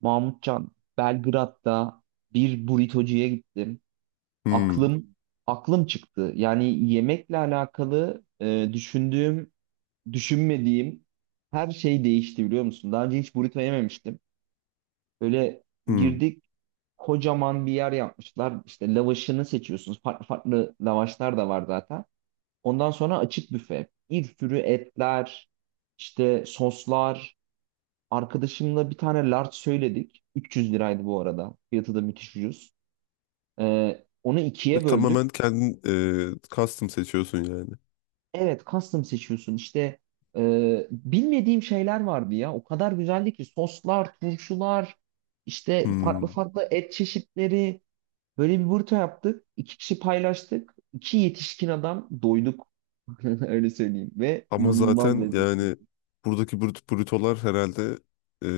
Mahmutcan, Belgrad'da bir burritocuya gittim. Hmm, Aklım aklım çıktı. Yani yemekle alakalı düşündüğüm, düşünmediğim her şey değişti biliyor musun? Daha önce hiç burrito yememiştim. Böyle hmm. girdik, kocaman bir yer yapmışlar. İşte lavaşını seçiyorsunuz. Farklı farklı lavaşlar da var zaten. Ondan sonra açık büfe. Bir sürü etler, işte soslar. Arkadaşımla bir tane large söyledik. 300 liraydı bu arada. Fiyatı da müthiş ucuz. Onu ikiye böldük. Tamamen kendin custom seçiyorsun yani. Evet custom seçiyorsun. İşte bilmediğim şeyler vardı ya. O kadar güzeldi ki soslar, turşular, işte farklı Hmm. farklı et çeşitleri. Böyle bir burta yaptık. İki kişi paylaştık. İki yetişkin adam doyduk. Öyle söyleyeyim. Ve Ama inanılmaz zaten lezzetli. yani buradaki brutolar herhalde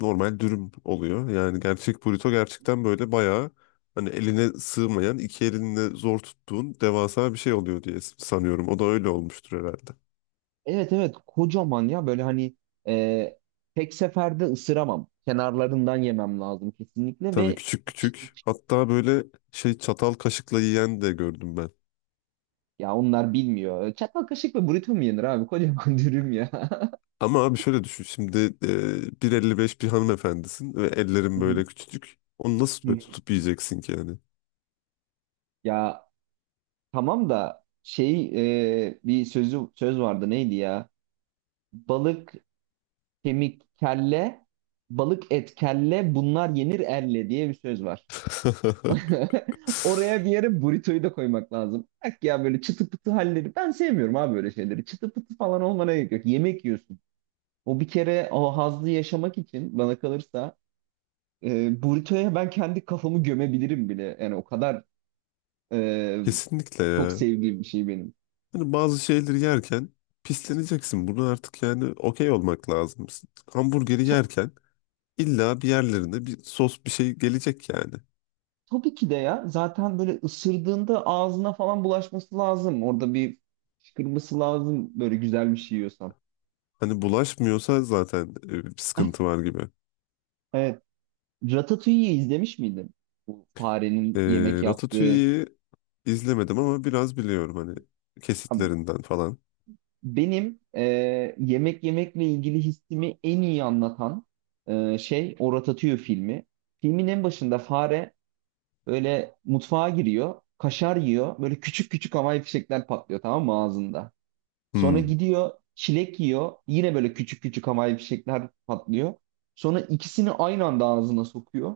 normal dürüm oluyor. Yani gerçek bruto gerçekten böyle bayağı hani eline sığmayan iki elinle zor tuttuğun devasa bir şey oluyor diye sanıyorum. O da öyle olmuştur herhalde. Evet evet, kocaman ya böyle hani e, tek seferde ısıramam. Kenarlarından yemem lazım kesinlikle Tabii ve küçük iç, küçük. iç. Hatta böyle çatal kaşıkla yiyen de gördüm ben. Ya onlar bilmiyor. Çatal kaşık ve burrito mu yenir abi? Kocaman dürüm ya. Ama abi şöyle düşün şimdi 1.55 bir hanımefendisin ve Hı ellerin hı, böyle küçücük. Onu nasıl hı böyle hı. tutup yiyeceksin ki yani? Ya tamam da şey, bir söz vardı, neydi ya? Balık kemik kelle, balık et kelle, bunlar yenir elle diye bir söz var. Oraya bir yere burrito'yu da koymak lazım. Bak ya böyle çıtı pıtı halleri. Ben sevmiyorum abi böyle şeyleri. Çıtı pıtı falan olmana gerek yok. Yemek yiyorsun. O bir kere, o hazzı yaşamak için bana kalırsa burrito'ya ben kendi kafamı gömebilirim bile. Yani o kadar e, Kesinlikle çok ya. sevdiğim bir şey benim. Hani bazı şeyleri yerken pisleneceksin. Bunu artık yani okey olmak lazım. Hamburgeri To- yerken illa bir yerlerinde bir sos bir şey gelecek yani. tabii ki de ya, zaten böyle ısırdığında ağzına falan bulaşması lazım. Orada bir fışkırması lazım böyle güzel bir şey yiyorsan. Hani bulaşmıyorsa zaten bir sıkıntı var gibi. Evet. Ratatouille'yi izlemiş miydin? Bu E, farenin yemek yaptığı. Ratatouille'yi izlemedim ama biraz biliyorum hani Abi, kesitlerinden falan. benim yemek yemekle ilgili hissimi en iyi anlatan şey o Ratatouille filmi. Filmin en başında fare böyle mutfağa giriyor, kaşar yiyor. Böyle küçük küçük havai fişekler patlıyor, tamam mı, ağzında. Sonra Hmm. gidiyor çilek yiyor. Yine böyle küçük küçük havai fişekler patlıyor. Sonra ikisini aynı anda ağzına sokuyor.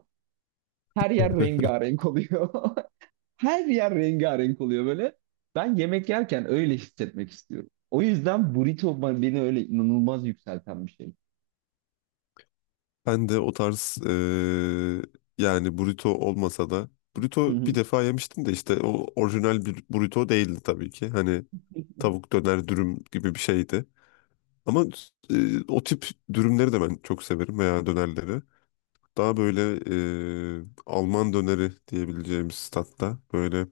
Her yer rengarenk oluyor. Her yer rengarenk oluyor böyle. Ben yemek yerken öyle hissetmek istiyorum. O yüzden burrito beni öyle inanılmaz yükselten bir şey. Ben de o tarz yani burrito olmasa da Hı burrito bir hı. defa yemiştim de işte o orijinal bir burrito değildi tabii ki. Hani tavuk döner dürüm gibi bir şeydi. Ama eee, o tip dürümleri de ben çok severim veya dönerleri. Daha böyle Alman döneri diyebileceğimiz tatta böyle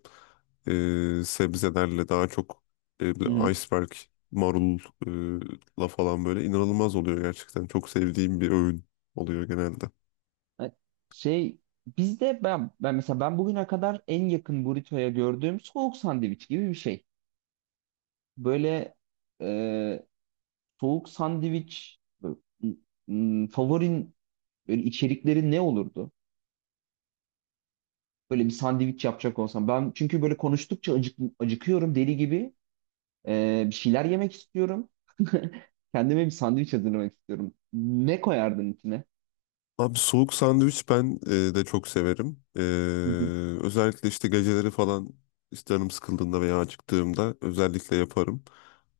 sebzelerle daha çok Hı hı. böyle iceberg marulla falan böyle inanılmaz oluyor gerçekten. Çok sevdiğim bir öğün oluyor genelde. E, Şey bizde ben ben mesela ben bugüne kadar en yakın burrito'ya gördüğüm soğuk sandviç gibi bir şey. Böyle e, soğuk sandviç böyle, m- favorin böyle, içerikleri ne olurdu? Böyle bir sandviç yapacak olsam ben, çünkü böyle konuştukça acıkıyorum deli gibi. Bir şeyler yemek istiyorum. Kendime bir sandviç hazırlamak istiyorum. Ne koyardın içine? Abi soğuk sandviç ben de çok severim. Hı hı. Özellikle işte geceleri falan işte canım sıkıldığında veya acıktığımda özellikle yaparım.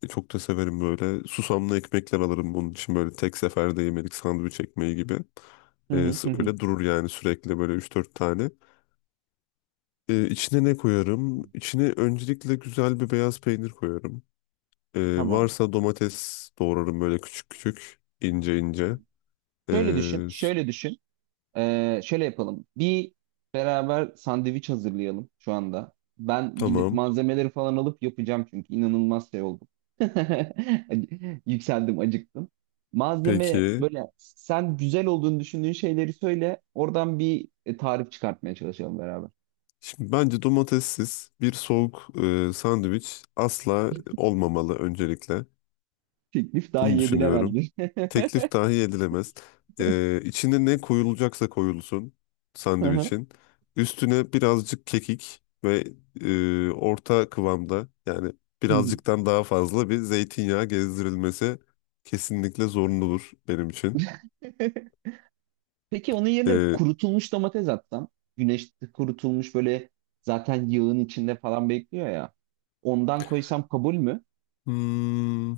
Çok da severim böyle. Susamlı ekmekler alırım bunun için böyle tek seferde yemelik sandviç ekmeği gibi. Hı hı, hı hı. Öyle durur yani sürekli böyle 3-4 tane. İçine ne koyarım? İçine öncelikle güzel bir beyaz peynir koyarım. Tamam. Varsa domates doğrarım böyle küçük küçük ince ince. E, Şöyle düşün, s- şöyle düşün. Şöyle yapalım. Beraber sandviç hazırlayalım şu anda. Ben gidip tamam malzemeleri falan alıp yapacağım, çünkü inanılmaz şey oldum. Yükseldim, acıktım. Malzeme peki. böyle, sen güzel olduğunu düşündüğün şeyleri söyle. Oradan bir tarif çıkartmaya çalışalım beraber. Şimdi bence domatessiz bir soğuk sandviç asla olmamalı öncelikle. Teklif Bunu dahi düşünüyorum. edilemezdi. Teklif dahi edilemez. İçine ne koyulacaksa koyulsun sandviçin. Üstüne birazcık kekik ve orta kıvamda yani Hı hı. birazcıktan daha fazla bir zeytinyağı gezdirilmesi kesinlikle zorunludur benim için. Peki onun yerine E, kurutulmuş domates atsam, güneşte kurutulmuş böyle, zaten yağın içinde falan bekliyor ya, ondan koysam kabul mü? hmm,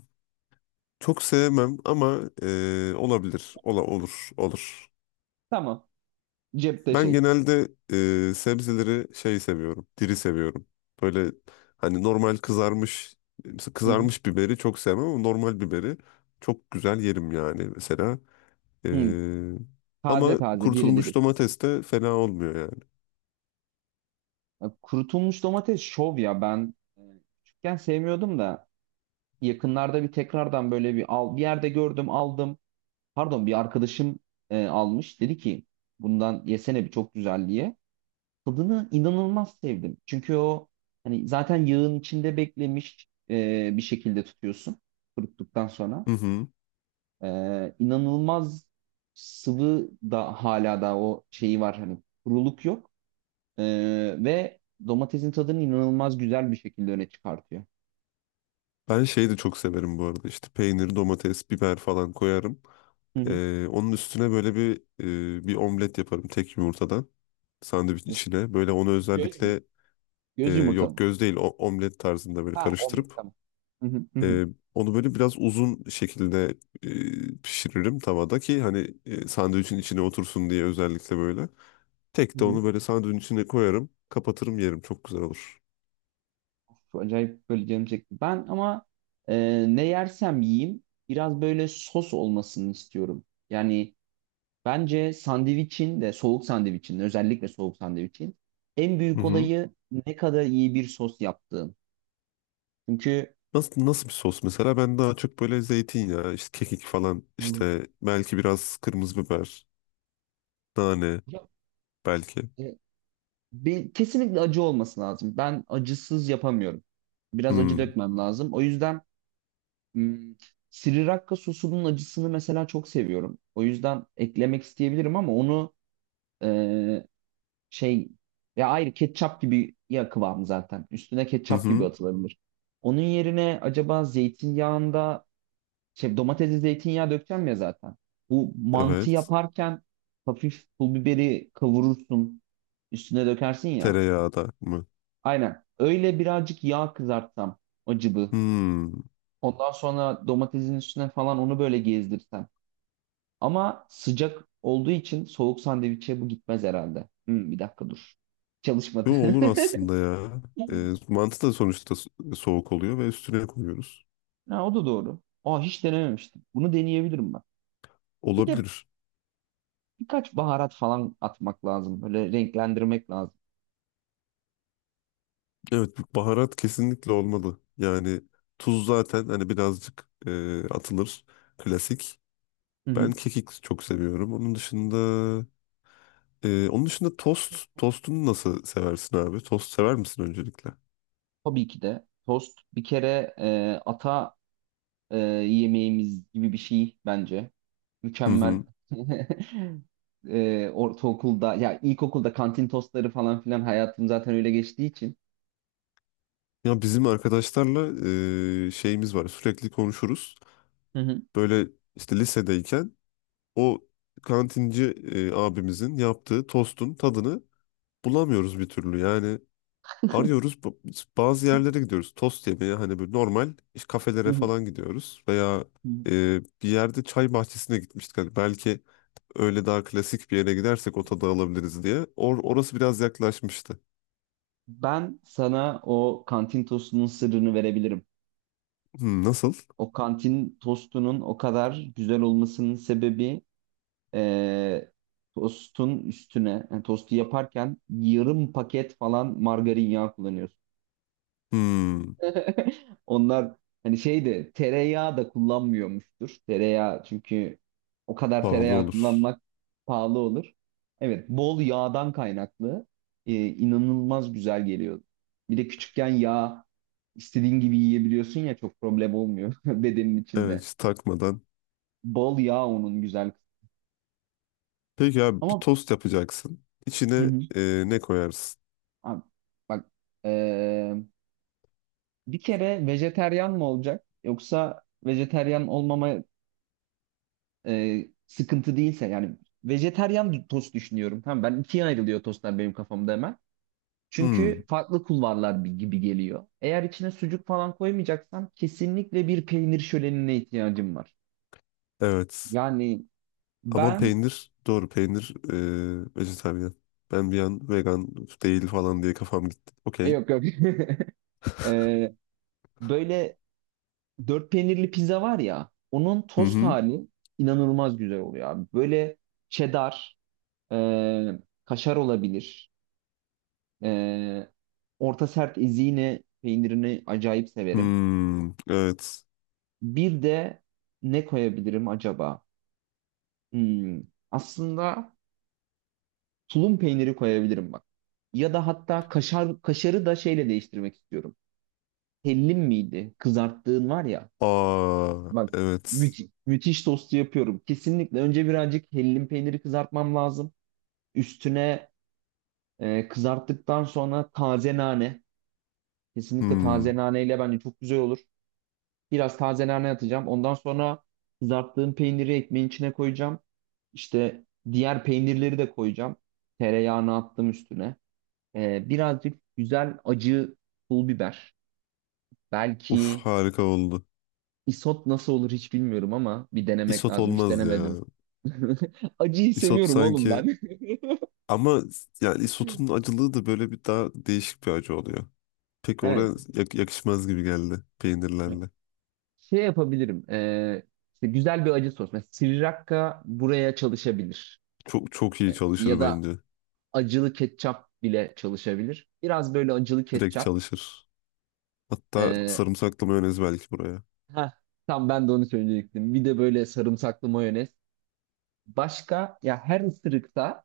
çok sevmem ama olabilir. Olur, olur. Tamam. Cepte Ben şey. genelde sebzeleri şey seviyorum, diri seviyorum. Böyle hani mesela Hı hı. kızarmış biberi çok sevmem ama normal biberi çok güzel yerim yani mesela. E, Hı. Taze Ama taze, diri kurutulmuş diri. domates de fena olmuyor yani. Ya kurutulmuş domates şov ya, ben küçükken sevmiyordum da yakınlarda bir tekrardan böyle bir yerde gördüm, aldım. Pardon, bir arkadaşım almış, dedi ki bundan yesene bir, çok güzel diye. Tadını inanılmaz sevdim. Çünkü o, hani zaten yağın içinde beklemiş, bir şekilde tutuyorsun kuruttuktan sonra. Hı hı. E, inanılmaz sıvı da hala da o şeyi var, hani kuruluk yok. E, ve domatesin tadını inanılmaz güzel bir şekilde öne çıkartıyor. Ben şeyi de çok severim bu arada işte peynir, domates, biber falan koyarım. Hı hı. Onun üstüne böyle bir omlet yaparım tek yumurtadan sandviç içine. Böyle onu Göz mü? özellikle Göz yumurta yok mı? göz değil o, omlet tarzında böyle Ha, omlet, karıştırıp tamam. Hı hı, hı hı, Ee, onu böyle biraz uzun şekilde pişiririm tavada ki hani sandviçin içine otursun diye özellikle böyle. hı Tek de hı. onu böyle sandviçin içine koyarım, kapatırım yerim. Çok güzel olur. Çok acayip böyle canım çekti. Ben ama ne yersem yiyeyim biraz böyle sos olmasını istiyorum. Yani bence sandviçin de, soğuk sandviçin, özellikle soğuk sandviçin en Hı büyük hı. olayı ne kadar iyi bir sos yaptığın. Çünkü. Nasıl, nasıl bir sos mesela? Ben daha çok böyle zeytinyağı, işte kekik falan, Hı. işte belki biraz kırmızı biber, nane Ya, belki. e, kesinlikle acı olması lazım. Ben acısız yapamıyorum. Biraz acı Hmm. dökmem lazım. O yüzden hmm, Sriracha sosunun acısını mesela çok seviyorum. O yüzden eklemek isteyebilirim, ama onu e, şey, ya ayrı ketçap gibi ya kıvamı zaten. Üstüne Hı ketçap gibi hı. atılabilir. Onun yerine acaba zeytinyağında şey, domatesli zeytinyağı dökeceğim ya zaten. Bu, mantı Evet. yaparken hafif pul biberi kavurursun, üstüne dökersin ya. Tereyağı da mı? Aynen. Öyle birazcık yağ kızartsam, acıbı. Hmm. Ondan sonra domatesin üstüne falan onu böyle gezdirsem. Ama sıcak olduğu için soğuk sandviçe bu gitmez herhalde. Bir dakika dur. Çalışmadı. Yo, olur aslında ya. Mantı da sonuçta soğuk oluyor ve üstüne koyuyoruz. Ha, o da doğru. Aa, hiç denememiştim. Bunu deneyebilirim ben. Bir de Olabilir. birkaç baharat falan atmak lazım. Böyle renklendirmek lazım. Evet, bu baharat kesinlikle olmalı. Yani tuz zaten hani birazcık atılır. Klasik. Hı Ben hı. kekik çok seviyorum. Onun dışında tost. Tostunu nasıl seversin abi? Tost sever misin öncelikle? Tabii ki de tost bir kere ata yemeğimiz gibi bir şey bence. Hı Mükemmel. hı. Ortaokulda ya ilkokulda kantin tostları falan filan, hayatım zaten öyle geçtiği için. Ya bizim arkadaşlarla şeyimiz var. Sürekli konuşuruz. Hı hı. Böyle işte lisedeyken o kantinci abimizin yaptığı tostun tadını bulamıyoruz bir türlü. Yani arıyoruz. Bazı yerlere gidiyoruz. Tost yemeye hani böyle normal işte kafelere Hı falan gidiyoruz. Veya hı. Bir yerde çay bahçesine gitmiştik. Hani belki öyle daha klasik bir yere gidersek o tadı alabiliriz diye. Orası biraz yaklaşmıştı. Ben sana o kantin tostunun sırrını verebilirim. Hmm, nasıl? O kantin tostunun o kadar güzel olmasının sebebi, e, tostun üstüne, yani tostu yaparken yarım paket falan margarin yağı kullanıyorsun. Hmm, Onlar hani şey de, tereyağı da kullanmıyormuştur. Tereyağı, çünkü o kadar pahalı tereyağı olur. kullanmak pahalı olur. Evet, bol yağdan kaynaklı inanılmaz güzel geliyor. Bir de küçükken yağ istediğin gibi yiyebiliyorsun ya, çok problem olmuyor bedenin Evet içinde. hiç takmadan. Bol yağ, onun güzel kısmı. Peki abi bir Ama tost yapacaksın. hı İçine hı. Ne koyarsın? Abi, bak, eee, bir kere vejeteryan mı olacak yoksa vejeteryan olmama sıkıntı değilse, yani vejeteryan tost düşünüyorum. Tamam, ben, ikiye ayrılıyor tostlar benim kafamda hemen. Hmm, Çünkü farklı kulvarlar gibi geliyor. Eğer içine sucuk falan koymayacaksan, kesinlikle bir peynir şölenine ihtiyacım var. evet. Yani Ama ben, peynir doğru peynir vejetaryen. Ben bir an vegan değil falan diye kafam gitti. Okey. yok yok. Eee, böyle dört peynirli pizza var ya, onun Hı tost hı. hali inanılmaz güzel oluyor abi. Böyle cheddar, e, kaşar olabilir. E, orta sert ezine peynirini acayip severim. Hmm, evet. Bir de ne koyabilirim acaba? Hmm, aslında tulum peyniri koyabilirim bak. Ya da hatta kaşarı da şeyle değiştirmek istiyorum. Hellim miydi? Kızarttığın var ya. Aa, Bak, evet. Müthiş tostu yapıyorum. Kesinlikle önce birazcık hellim peyniri kızartmam lazım. Üstüne, kızarttıktan sonra taze nane. Kesinlikle taze Hmm. naneyle bence çok güzel olur. Biraz taze nane atacağım. Ondan sonra kızarttığım peyniri ekmeğin içine koyacağım. İşte diğer peynirleri de koyacağım. Tereyağını attım üstüne. Birazcık güzel acı pul biber. Uf Belki harika oldu. isot nasıl olur hiç bilmiyorum, ama bir denemek Isot lazım. Hiç olmaz ya. denemedim. Acıyı Isot seviyorum oğlum sanki ben. ama yani isotun acılığı da böyle bir daha değişik bir acı oluyor. Pek Evet. oraya yakışmaz gibi geldi peynirlerle. Şey yapabilirim. İşte güzel bir acı sos. Mesela Sriracha buraya çalışabilir. Çok çok iyi Ya çalışır da bence. acılı ketçap bile çalışabilir. Biraz böyle acılı Direkt ketçap. çalışır. Hatta Ee, sarımsaklı mayonez belki buraya. heh, tam ben de onu söyleyecektim. Bir de böyle sarımsaklı mayonez. Başka, ya her ısırıkta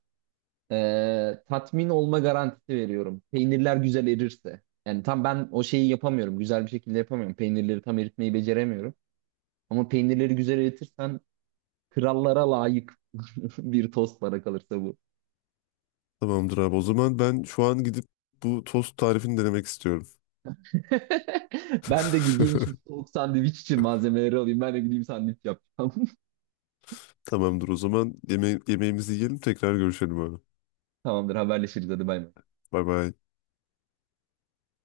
Tatmin olma garantisi veriyorum. Peynirler güzel erirse. Yani tam ben o şeyi yapamıyorum. Güzel bir şekilde yapamıyorum. Peynirleri tam eritmeyi beceremiyorum. Ama peynirleri güzel eritirsen krallara layık bir tost bana kalırsa bu. Tamamdır abi. O zaman ben şu an gidip bu tost tarifini denemek istiyorum. Ben de gideyim şimdi soğuk sandviç için malzemeleri alayım. Ben de gideyim sandviç yapacağım. Tamamdır o zaman. Yemeğimizi yiyelim tekrar görüşelim abi. Tamamdır, haberleşiriz, hadi bay bay. Bay bay.